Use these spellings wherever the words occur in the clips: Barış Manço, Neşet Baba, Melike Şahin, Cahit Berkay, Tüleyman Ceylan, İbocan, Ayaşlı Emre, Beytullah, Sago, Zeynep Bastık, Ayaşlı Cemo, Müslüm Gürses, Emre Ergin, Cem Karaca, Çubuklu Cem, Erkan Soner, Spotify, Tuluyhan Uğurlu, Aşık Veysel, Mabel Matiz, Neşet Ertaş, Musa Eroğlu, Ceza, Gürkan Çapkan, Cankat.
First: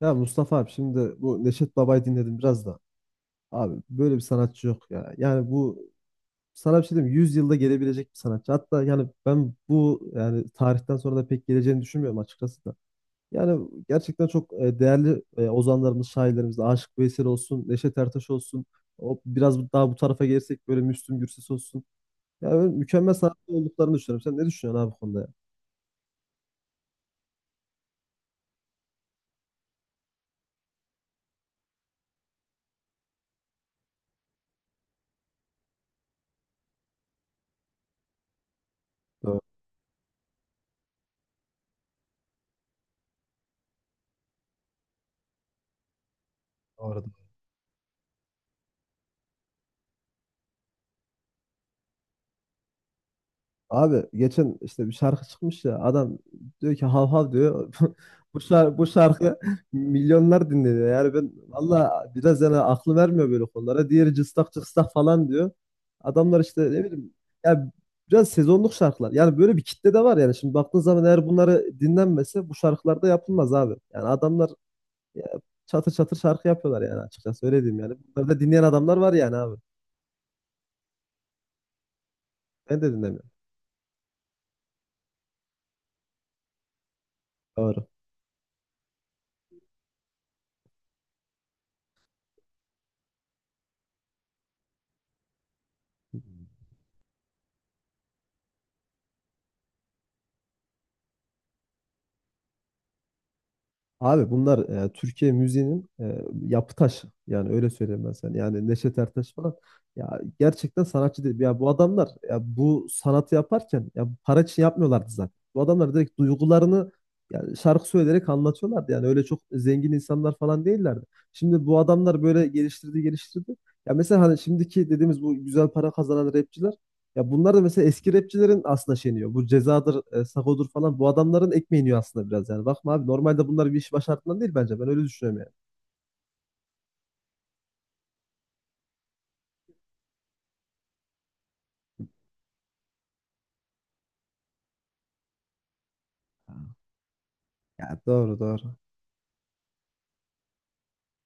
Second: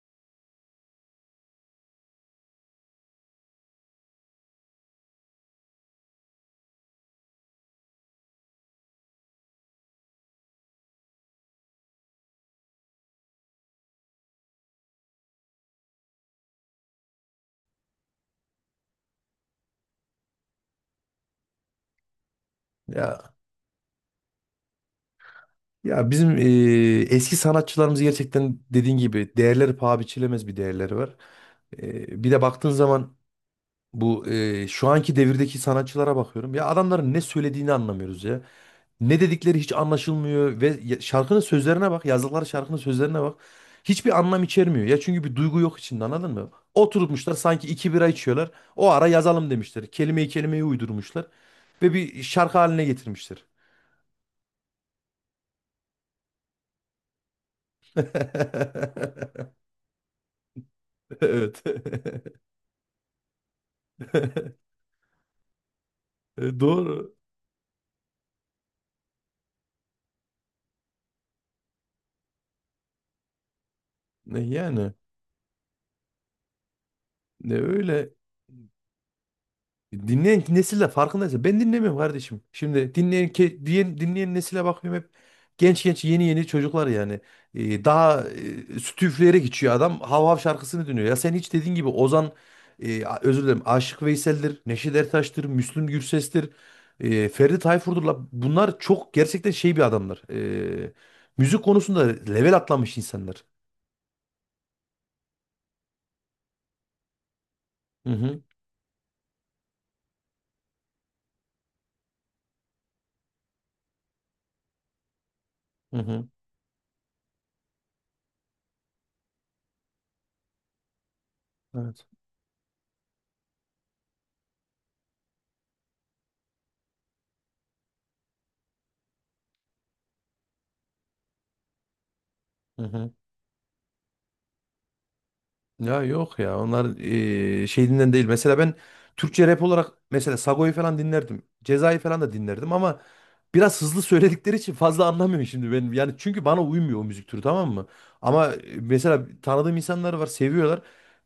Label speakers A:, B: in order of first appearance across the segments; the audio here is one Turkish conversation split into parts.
A: Ya Mustafa abi şimdi bu Neşet Baba'yı dinledim biraz da. Abi böyle bir sanatçı yok ya. Yani bu sana bir şey diyeyim mi? 100 yılda gelebilecek bir sanatçı. Hatta yani ben bu yani tarihten sonra da pek geleceğini düşünmüyorum açıkçası da. Yani gerçekten çok değerli ozanlarımız, şairlerimiz, Aşık Veysel olsun, Neşet Ertaş olsun. O biraz daha bu tarafa gelirsek böyle Müslüm Gürses olsun. Yani böyle mükemmel
B: Ya
A: sanatçı olduklarını düşünüyorum. Sen ne düşünüyorsun abi bu konuda ya?
B: ya bizim eski sanatçılarımız gerçekten dediğin gibi değerleri paha biçilemez bir değerleri var. Bir de baktığın zaman bu şu anki devirdeki sanatçılara bakıyorum. Ya adamların ne söylediğini anlamıyoruz ya. Ne
A: Doğru.
B: dedikleri hiç anlaşılmıyor şarkının sözlerine bak, yazdıkları şarkının sözlerine bak. Hiçbir anlam içermiyor. Ya çünkü bir duygu yok içinde, anladın mı?
A: Doğru.
B: Oturmuşlar sanki iki bira içiyorlar. O ara yazalım demişler. Kelimeyi kelimeye uydurmuşlar ve bir şarkı haline getirmişler.
A: Abi geçen işte bir şarkı çıkmış ya adam diyor ki hav hav diyor. Bu şarkı milyonlar dinleniyor. Yani ben
B: Evet.
A: valla biraz yani aklı vermiyor böyle konulara. Diğeri cıstak cıstak falan diyor. Adamlar işte ne bileyim
B: Doğru.
A: ya biraz sezonluk şarkılar. Yani böyle bir kitle de var yani. Şimdi baktığın zaman eğer bunları dinlenmese bu şarkılar da yapılmaz abi. Yani adamlar
B: Yani
A: ya, çatır çatır şarkı yapıyorlar yani açıkçası öyle diyeyim yani.
B: öyle
A: Bunları da dinleyen adamlar var yani abi.
B: dinleyen nesille farkındaysa ben dinlemiyorum kardeşim.
A: Ben de
B: Şimdi dinleyen
A: dinlemiyorum.
B: ke- diyen dinleyen nesile bakıyorum, hep genç genç yeni yeni çocuklar yani.
A: Doğru.
B: Daha sütü üfleyerek içiyor adam. Hav hav şarkısını dinliyor. Ya sen hiç dediğin gibi özür dilerim, Aşık Veysel'dir, Neşet Ertaş'tır, Müslüm Gürses'tir, Ferdi Tayfur'dur. La. Bunlar çok gerçekten şey bir adamlar. E, Müzik konusunda level atlamış insanlar.
A: Abi bunlar Türkiye müziğinin yapı taşı. Yani öyle söyleyeyim
B: Hı
A: ben sana.
B: hı.
A: Yani Neşet Ertaş falan. Ya gerçekten sanatçı değil. Ya bu adamlar ya bu sanatı yaparken ya para için yapmıyorlardı zaten. Bu adamlar
B: Hı
A: direkt
B: hı.
A: duygularını yani şarkı söyleyerek anlatıyorlardı. Yani öyle çok zengin insanlar falan değillerdi. Şimdi bu
B: Evet.
A: adamlar böyle geliştirdi geliştirdi. Ya mesela hani şimdiki dediğimiz bu güzel para kazanan rapçiler ya bunlar da mesela eski rapçilerin aslında şeyini yiyor. Bu cezadır, sagodur falan bu adamların ekmeğini yiyor aslında biraz yani.
B: Hı
A: Bakma abi
B: hı.
A: normalde bunlar bir iş başardığından değil bence. Ben öyle düşünüyorum yani.
B: Ya yok ya, onlar şeyinden değil. Mesela ben Türkçe rap olarak mesela Sago'yu falan dinlerdim. Ceza'yı falan da dinlerdim ama biraz hızlı söyledikleri için fazla anlamıyorum şimdi ben. Yani çünkü bana uymuyor o müzik türü, tamam mı?
A: Ya doğru
B: Ama
A: doğru.
B: mesela tanıdığım insanlar var, seviyorlar.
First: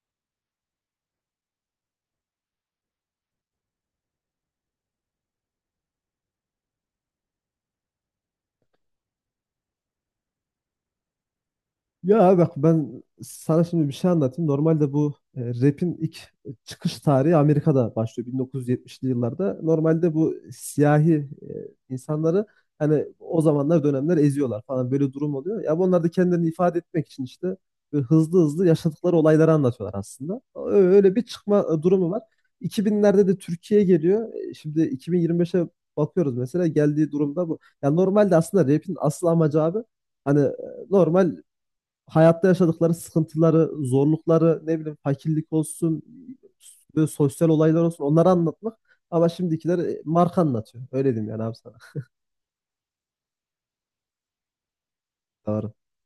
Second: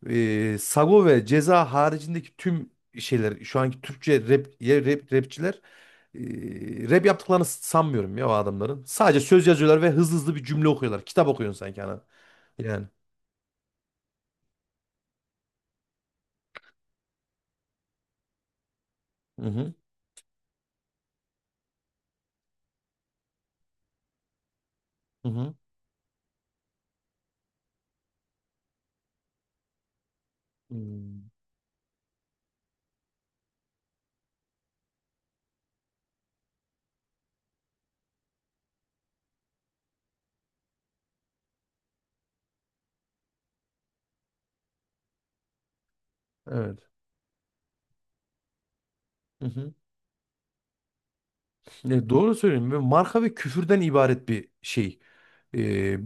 B: Sago ve Ceza haricindeki tüm şeyler, şu anki Türkçe rap, rapçiler rap yaptıklarını sanmıyorum ya o adamların. Sadece söz yazıyorlar ve hızlı hızlı bir cümle okuyorlar. Kitap okuyorsun sanki ana.
A: Ya bak
B: Yani.
A: ben sana şimdi bir şey anlatayım. Normalde bu rap'in ilk çıkış tarihi Amerika'da başlıyor 1970'li yıllarda. Normalde bu siyahi insanları hani o zamanlar dönemler eziyorlar falan böyle
B: Hı
A: durum
B: hı.
A: oluyor. Ya bunlar da kendilerini ifade etmek için işte böyle hızlı hızlı yaşadıkları olayları anlatıyorlar aslında. Öyle bir
B: Hmm,
A: çıkma durumu var. 2000'lerde de Türkiye'ye geliyor. Şimdi 2025'e bakıyoruz mesela geldiği durumda bu. Ya normalde aslında rap'in asıl amacı abi hani normal hayatta yaşadıkları sıkıntıları, zorlukları, ne bileyim fakirlik olsun,
B: Evet.
A: böyle sosyal olaylar olsun onları anlatmak. Ama
B: Hı hı.
A: şimdikiler marka anlatıyor. Öyle diyeyim yani abi sana.
B: Ya doğru söylüyorum. Ve marka ve küfürden ibaret bir şey.
A: Doğru.
B: Ee,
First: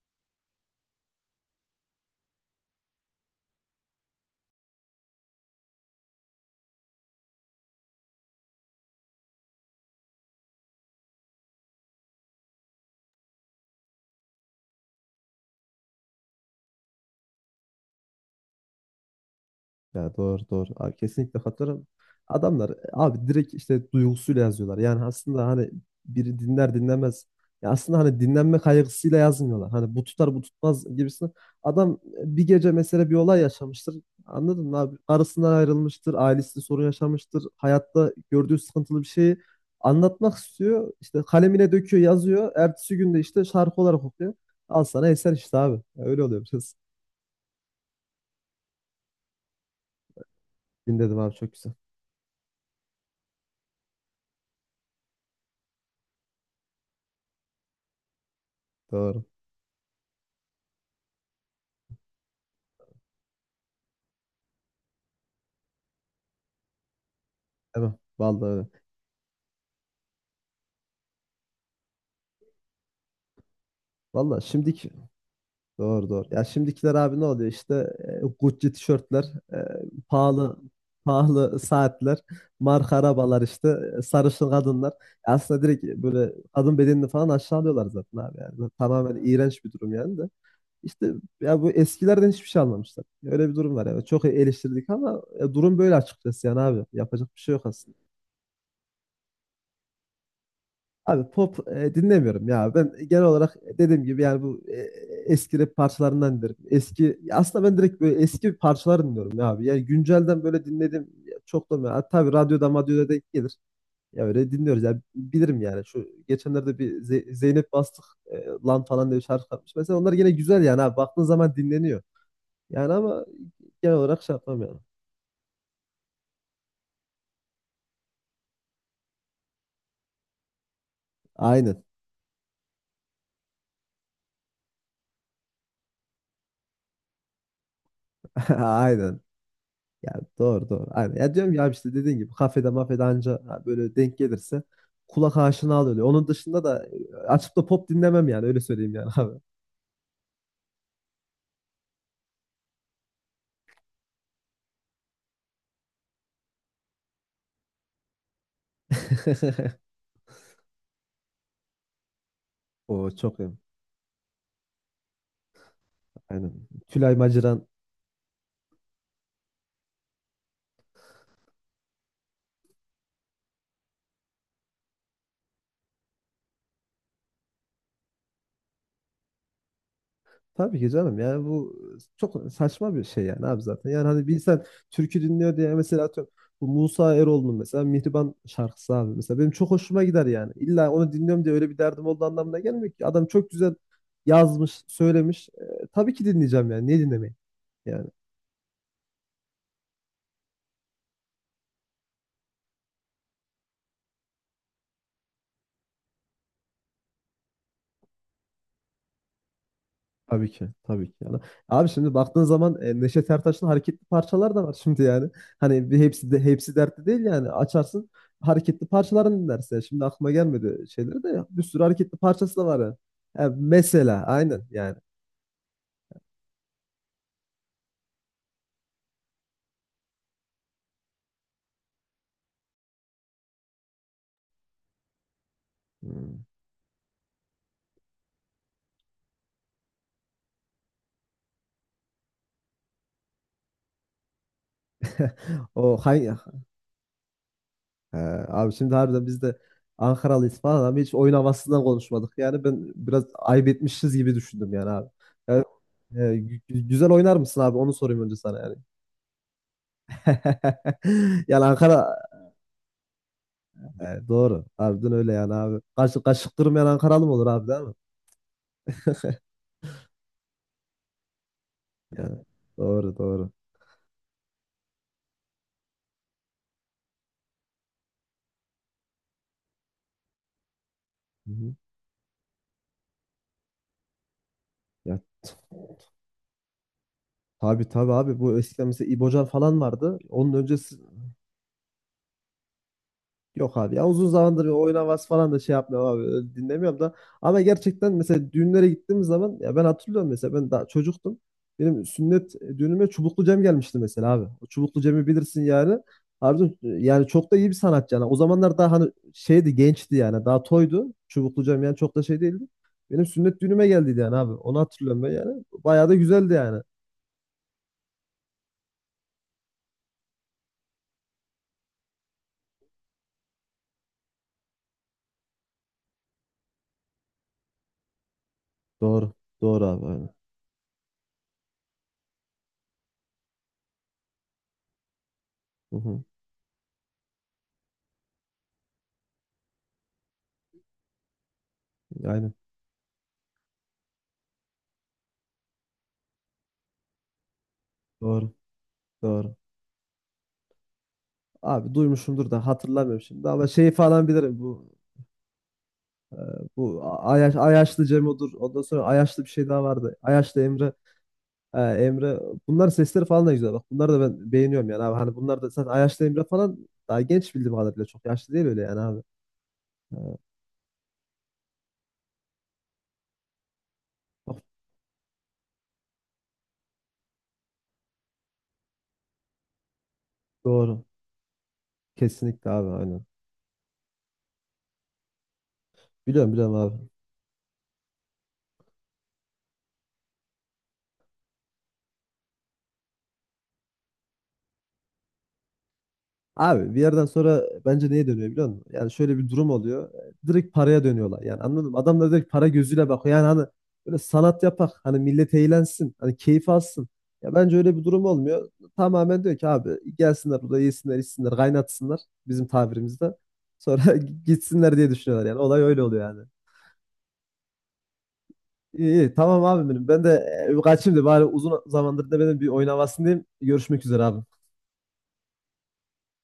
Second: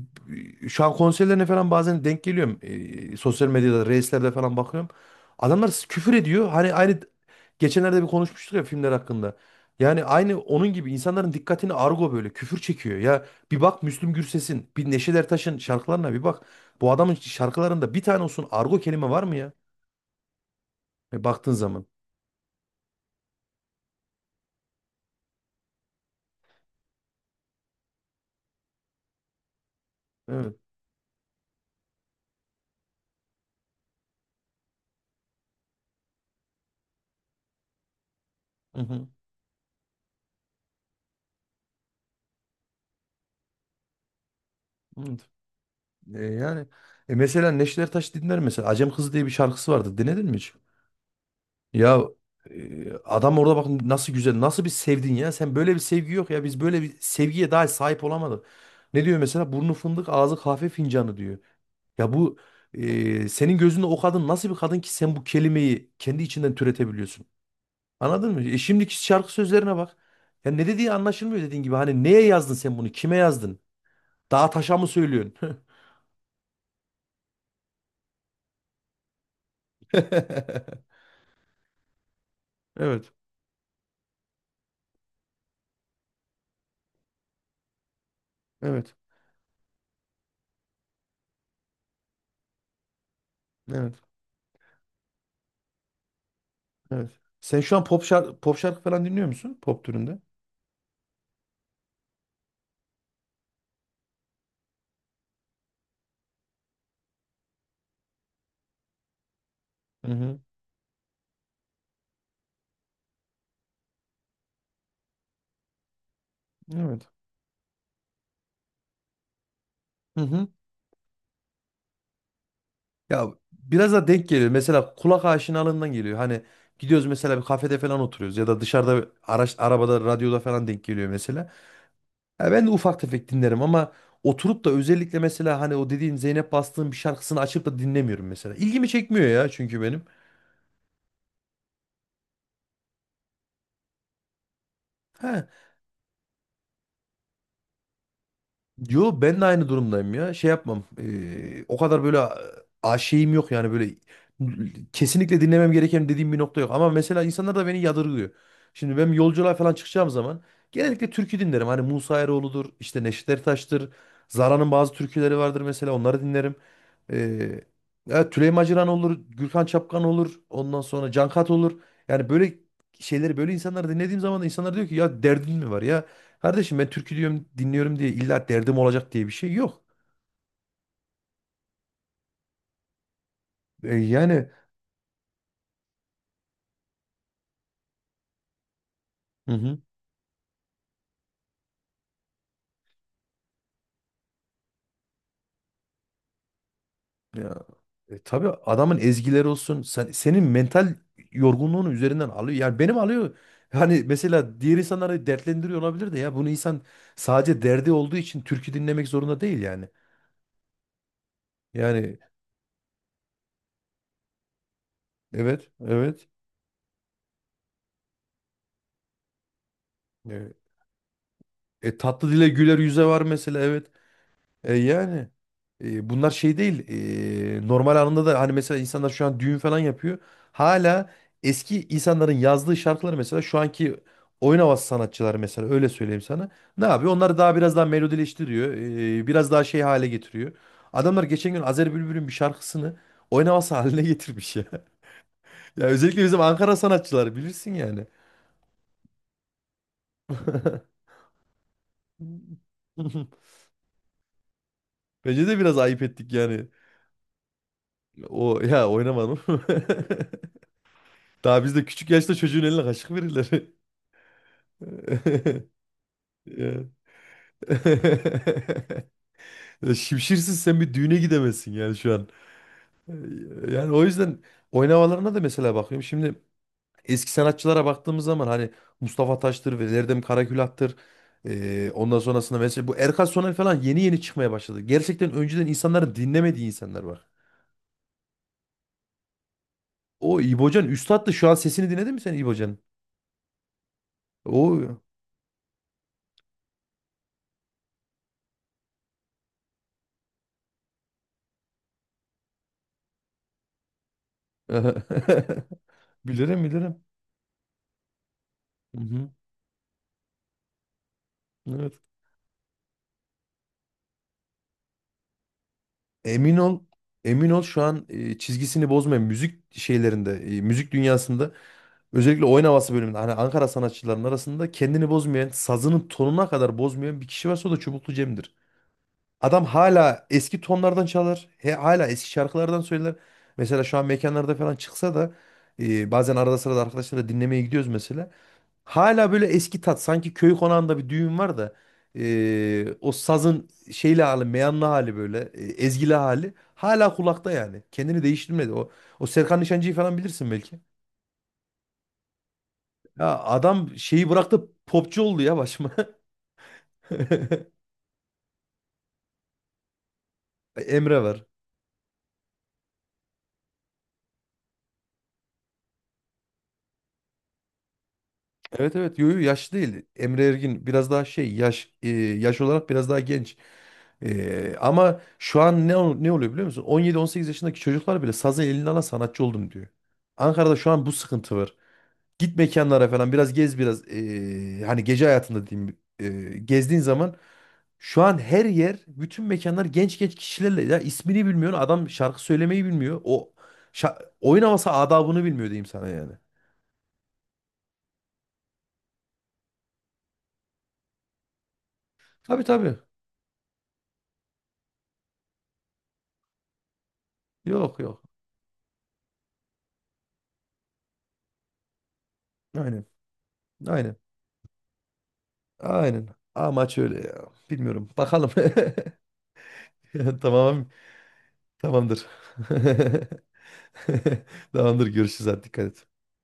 B: Şu an konserlerine falan bazen denk geliyorum. Sosyal medyada, reislerde falan bakıyorum. Adamlar küfür ediyor. Hani aynı geçenlerde bir konuşmuştuk ya filmler hakkında. Yani aynı onun gibi insanların dikkatini argo, böyle küfür çekiyor. Ya bir bak Müslüm Gürses'in, bir Neşet Ertaş'ın şarkılarına bir bak. Bu adamın şarkılarında bir tane olsun argo kelime var mı ya?
A: Ya doğru doğru. Abi kesinlikle
B: Baktığın
A: katılırım.
B: zaman.
A: Adamlar abi direkt işte duygusuyla yazıyorlar. Yani aslında hani biri dinler dinlemez. Ya aslında hani dinlenme kaygısıyla yazmıyorlar. Hani bu tutar bu
B: Evet.
A: tutmaz gibisine. Adam bir gece mesela bir olay yaşamıştır. Anladın mı abi? Karısından ayrılmıştır, ailesinde sorun yaşamıştır. Hayatta gördüğü
B: Hı
A: sıkıntılı bir
B: hı.
A: şeyi anlatmak istiyor. İşte kalemine döküyor, yazıyor. Ertesi günde işte şarkı olarak okuyor. Al sana
B: Evet.
A: eser işte abi. Ya öyle oluyor
B: Yani
A: biraz.
B: mesela Neşet Ertaş dinler mesela. Acem Kızı diye bir şarkısı vardı. Dinledin mi hiç?
A: Dinledim abi çok güzel.
B: Ya adam orada bakın nasıl güzel, nasıl bir sevdin ya. Sen böyle bir sevgi yok ya. Biz böyle bir sevgiye daha sahip olamadık. Ne diyor
A: Doğru.
B: mesela? Burnu fındık, ağzı kahve fincanı diyor. Ya bu senin gözünde o kadın nasıl bir kadın ki sen bu kelimeyi kendi içinden türetebiliyorsun?
A: Tamam.
B: Anladın mı?
A: Vallahi öyle.
B: Şimdiki şarkı sözlerine bak. Ya ne dediği anlaşılmıyor dediğin gibi. Hani neye yazdın sen bunu? Kime yazdın?
A: Valla
B: Dağa taşa mı
A: şimdiki
B: söylüyorsun?
A: doğru doğru. Ya şimdikiler abi ne oluyor işte Gucci tişörtler, e, pahalı pahalı saatler, marka
B: Evet,
A: arabalar işte, sarışın kadınlar. Aslında direkt böyle kadın bedenini falan aşağılıyorlar zaten abi yani. Böyle
B: evet.
A: tamamen iğrenç bir durum yani de. İşte ya bu eskilerden hiçbir şey almamışlar. Öyle bir durum var
B: Evet.
A: yani. Çok eleştirdik ama durum böyle açıkçası yani abi.
B: Evet.
A: Yapacak bir şey
B: Sen
A: yok
B: şu an
A: aslında.
B: pop şarkı, pop şarkı falan dinliyor musun? Pop türünde.
A: Abi pop dinlemiyorum ya. Ben genel olarak dediğim gibi yani bu eski rap parçalarından dinlerim. Eski ya aslında ben direkt böyle eski parçalar dinliyorum ya abi. Yani
B: Hı hı.
A: güncelden böyle dinledim çok da ya. Tabii radyoda madyoda denk gelir. Ya öyle dinliyoruz ya. Bilirim yani. Şu geçenlerde bir
B: Evet.
A: Zeynep Bastık lan falan diye bir şarkı yapmış. Mesela onlar
B: Hı
A: yine
B: hı.
A: güzel yani abi. Baktığın zaman dinleniyor. Yani ama
B: Ya biraz
A: genel
B: da
A: olarak
B: denk
A: şey
B: geliyor.
A: yapmam yani.
B: Mesela kulak aşinalığından geliyor. Hani gidiyoruz mesela bir kafede falan oturuyoruz ya da dışarıda arabada radyoda falan denk geliyor mesela.
A: Aynen.
B: Ya ben de ufak tefek dinlerim ama oturup da özellikle mesela hani o dediğin Zeynep Bastık'ın bir şarkısını açıp da dinlemiyorum mesela. İlgimi
A: Aynen.
B: çekmiyor ya çünkü benim.
A: Ya doğru doğru. Aynen. Ya diyorum ya işte dediğin gibi kafede mafede anca ha, böyle denk gelirse kulak
B: He.
A: aşina oluyor. Onun dışında da açıp da pop dinlemem yani öyle söyleyeyim yani
B: Yo,
A: abi.
B: ben de aynı durumdayım ya. Şey yapmam. O kadar böyle şeyim yok yani, böyle kesinlikle dinlemem gereken dediğim bir nokta yok. Ama mesela insanlar da beni yadırgıyor. Şimdi ben yolculuğa falan çıkacağım zaman genellikle türkü dinlerim. Hani Musa Eroğlu'dur, işte
A: O
B: Neşet
A: çok iyi.
B: Ertaş'tır. Zara'nın bazı türküleri vardır mesela, onları dinlerim.
A: Aynen. Tülay
B: Eee
A: Maciran.
B: evet, Tüleyman Ceylan olur, Gürkan Çapkan olur, ondan sonra Cankat olur. Yani böyle şeyleri, böyle insanları dinlediğim zaman da insanlar diyor ki ya derdin mi var ya? Kardeşim ben türkü diyorum, dinliyorum diye illa derdim olacak diye bir şey yok.
A: Tabii ki canım yani bu çok saçma bir şey yani abi zaten.
B: E,
A: Yani hani bir
B: yani
A: insan türkü dinliyor diye mesela atıyorum bu Musa Eroğlu'nun mesela Mihriban şarkısı abi mesela benim
B: Hı
A: çok
B: hı.
A: hoşuma gider yani. İlla onu dinliyorum diye öyle bir derdim olduğu anlamına gelmiyor ki. Adam çok güzel yazmış, söylemiş. Tabii ki dinleyeceğim yani. Niye dinlemeyeyim?
B: ya,
A: Yani.
B: tabii adamın ezgileri olsun senin mental yorgunluğunu üzerinden alıyor. Yani benim alıyor. Hani mesela diğer insanları dertlendiriyor olabilir de ya bunu insan sadece derdi olduğu için türkü dinlemek zorunda değil yani.
A: Tabii ki. Tabii ki. Yani. Abi şimdi
B: Yani
A: baktığın zaman Neşet Ertaş'ın hareketli parçalar da var şimdi yani.
B: evet,
A: Hani bir
B: evet.
A: hepsi de hepsi dertli değil yani. Açarsın hareketli parçalarını dinlersin. Şimdi aklıma
B: E,
A: gelmedi şeyleri de bir sürü hareketli
B: Tatlı dile
A: parçası da
B: güler
A: var yani.
B: yüze var
A: Ha,
B: mesela, evet.
A: mesela aynen
B: E,
A: yani.
B: yani. Bunlar şey değil. Normal anında da hani mesela insanlar şu an düğün falan yapıyor. Hala eski insanların yazdığı şarkıları mesela şu anki oyun havası sanatçıları, mesela öyle söyleyeyim
A: Hmm.
B: sana. Ne yapıyor? Onları daha biraz daha melodileştiriyor. Biraz daha şey hale getiriyor. Adamlar geçen gün Azer Bülbül'ün bir şarkısını oyun havası haline getirmiş ya. Ya
A: O
B: özellikle
A: hangi
B: bizim Ankara sanatçıları bilirsin yani.
A: he, abi şimdi harbiden biz de Ankaralıyız falan ama hiç oyun havasından konuşmadık. Yani ben biraz ayıp etmişiz gibi düşündüm yani abi.
B: Bence de
A: Yani,
B: biraz ayıp ettik yani.
A: güzel oynar mısın abi? Onu sorayım önce sana
B: O
A: yani.
B: ya, oynamadım.
A: Yani
B: Daha bizde
A: Ankara.
B: küçük yaşta çocuğun eline kaşık verirler.
A: Doğru. Harbiden öyle yani abi. Kaşık, kaşık
B: Ya.
A: kırmayan Ankaralı mı olur abi değil mi?
B: Ya Şimşirsiz sen bir düğüne gidemezsin yani şu an.
A: Yani, doğru doğru.
B: Yani o yüzden oynamalarına da mesela bakıyorum. Şimdi eski sanatçılara baktığımız zaman hani Mustafa Taş'tır ve Erdem Karakülat'tır.
A: Hı hı.
B: Ondan sonrasında mesela bu Erkan Soner falan yeni yeni çıkmaya başladı.
A: Ya,
B: Gerçekten önceden insanların dinlemediği insanlar var.
A: tabii tabii abi bu eskiden mesela İbocan falan vardı.
B: O
A: Onun
B: İbocan
A: öncesi
B: üstattı. Şu an sesini dinledin mi sen İbocan'ın?
A: yok abi ya uzun zamandır bir oyun
B: O
A: havası falan da şey yapmıyorum abi öyle dinlemiyorum da ama gerçekten mesela düğünlere gittiğimiz zaman ya ben hatırlıyorum mesela ben daha çocuktum benim sünnet düğünüme Çubuklu Cem gelmişti mesela abi o Çubuklu Cem'i bilirsin yani.
B: bilirim
A: Harbiden,
B: bilirim.
A: yani çok da iyi bir sanatçı yani o zamanlar daha
B: Hı
A: hani
B: hı.
A: şeydi gençti yani daha toydu Çubuklu Cem
B: Evet.
A: yani çok da şey değildi benim sünnet düğünüme geldiydi yani abi onu hatırlıyorum ben yani bayağı da güzeldi
B: Emin ol,
A: yani
B: emin ol, şu an çizgisini bozmayan müzik dünyasında, özellikle oyun havası bölümünde, hani Ankara sanatçıların arasında kendini bozmayan, sazının tonuna kadar bozmayan bir kişi varsa o da Çubuklu Cem'dir.
A: doğru
B: Adam
A: doğru abi
B: hala
A: aynen.
B: eski tonlardan çalar, he, hala eski şarkılardan söyler. Mesela şu an mekanlarda falan çıksa da
A: Hı hı,
B: bazen arada sırada arkadaşlarla dinlemeye gidiyoruz mesela. Hala böyle eski tat, sanki köy konağında bir düğün var da
A: aynen
B: o sazın şeyli hali, meyanlı hali, böyle ezgili hali hala kulakta yani, kendini
A: doğru
B: değiştirmedi o.
A: doğru.
B: Serkan Nişancı'yı falan bilirsin belki.
A: Abi duymuşumdur da hatırlamıyorum
B: Ya
A: şimdi ama şeyi
B: adam
A: falan
B: şeyi
A: bilirim
B: bıraktı,
A: bu
B: popçu oldu ya başıma.
A: bu Ayaş, Ayaşlı Cemo'dur ondan sonra Ayaşlı bir şey daha vardı Ayaşlı Emre
B: Emre var.
A: Emre bunların sesleri falan da güzel bak bunları da ben beğeniyorum yani abi hani bunlar da zaten Ayaşlı Emre falan daha genç bildiğim kadarıyla çok yaşlı değil öyle
B: Evet
A: yani
B: evet,
A: abi.
B: yo yo, yaşlı değil. Emre Ergin biraz daha şey yaş, yaş olarak biraz daha genç.
A: Bak,
B: Ama şu an ne oluyor biliyor musun? 17 18 yaşındaki çocuklar bile sazı eline alan sanatçı oldum diyor. Ankara'da şu
A: doğru
B: an bu sıkıntı var. Git
A: kesinlikle abi
B: mekanlara
A: aynen
B: falan biraz gez, biraz hani gece hayatında diyeyim,
A: biliyorum biliyorum
B: gezdiğin
A: abi.
B: zaman şu an her yer, bütün mekanlar genç genç kişilerle, ya ismini bilmiyor adam, şarkı söylemeyi bilmiyor. Oyun havası adabını bilmiyor diyeyim sana yani.
A: Abi bir yerden sonra bence neye dönüyor biliyor musun? Yani şöyle bir durum oluyor. Direkt paraya dönüyorlar. Yani anladın mı? Adam da direkt
B: Tabii
A: para
B: tabii.
A: gözüyle bakıyor. Yani hani böyle sanat yapak. Hani millet eğlensin. Hani keyif alsın. Ya bence öyle
B: Yok
A: bir
B: yok.
A: durum olmuyor. Tamamen diyor ki abi gelsinler burada yesinler içsinler kaynatsınlar bizim
B: Aynen.
A: tabirimizde. Sonra
B: Aynen.
A: gitsinler diye düşünüyorlar yani. Olay öyle oluyor
B: Aynen.
A: yani.
B: Amaç öyle ya. Bilmiyorum. Bakalım.
A: İyi, iyi. Tamam abi benim. Ben de
B: Tamam.
A: kaçayım da bari uzun
B: Tamamdır.
A: zamandır da benim bir oyun havasındayım. Görüşmek üzere abi.
B: Tamamdır. Görüşürüz. Hadi dikkat et.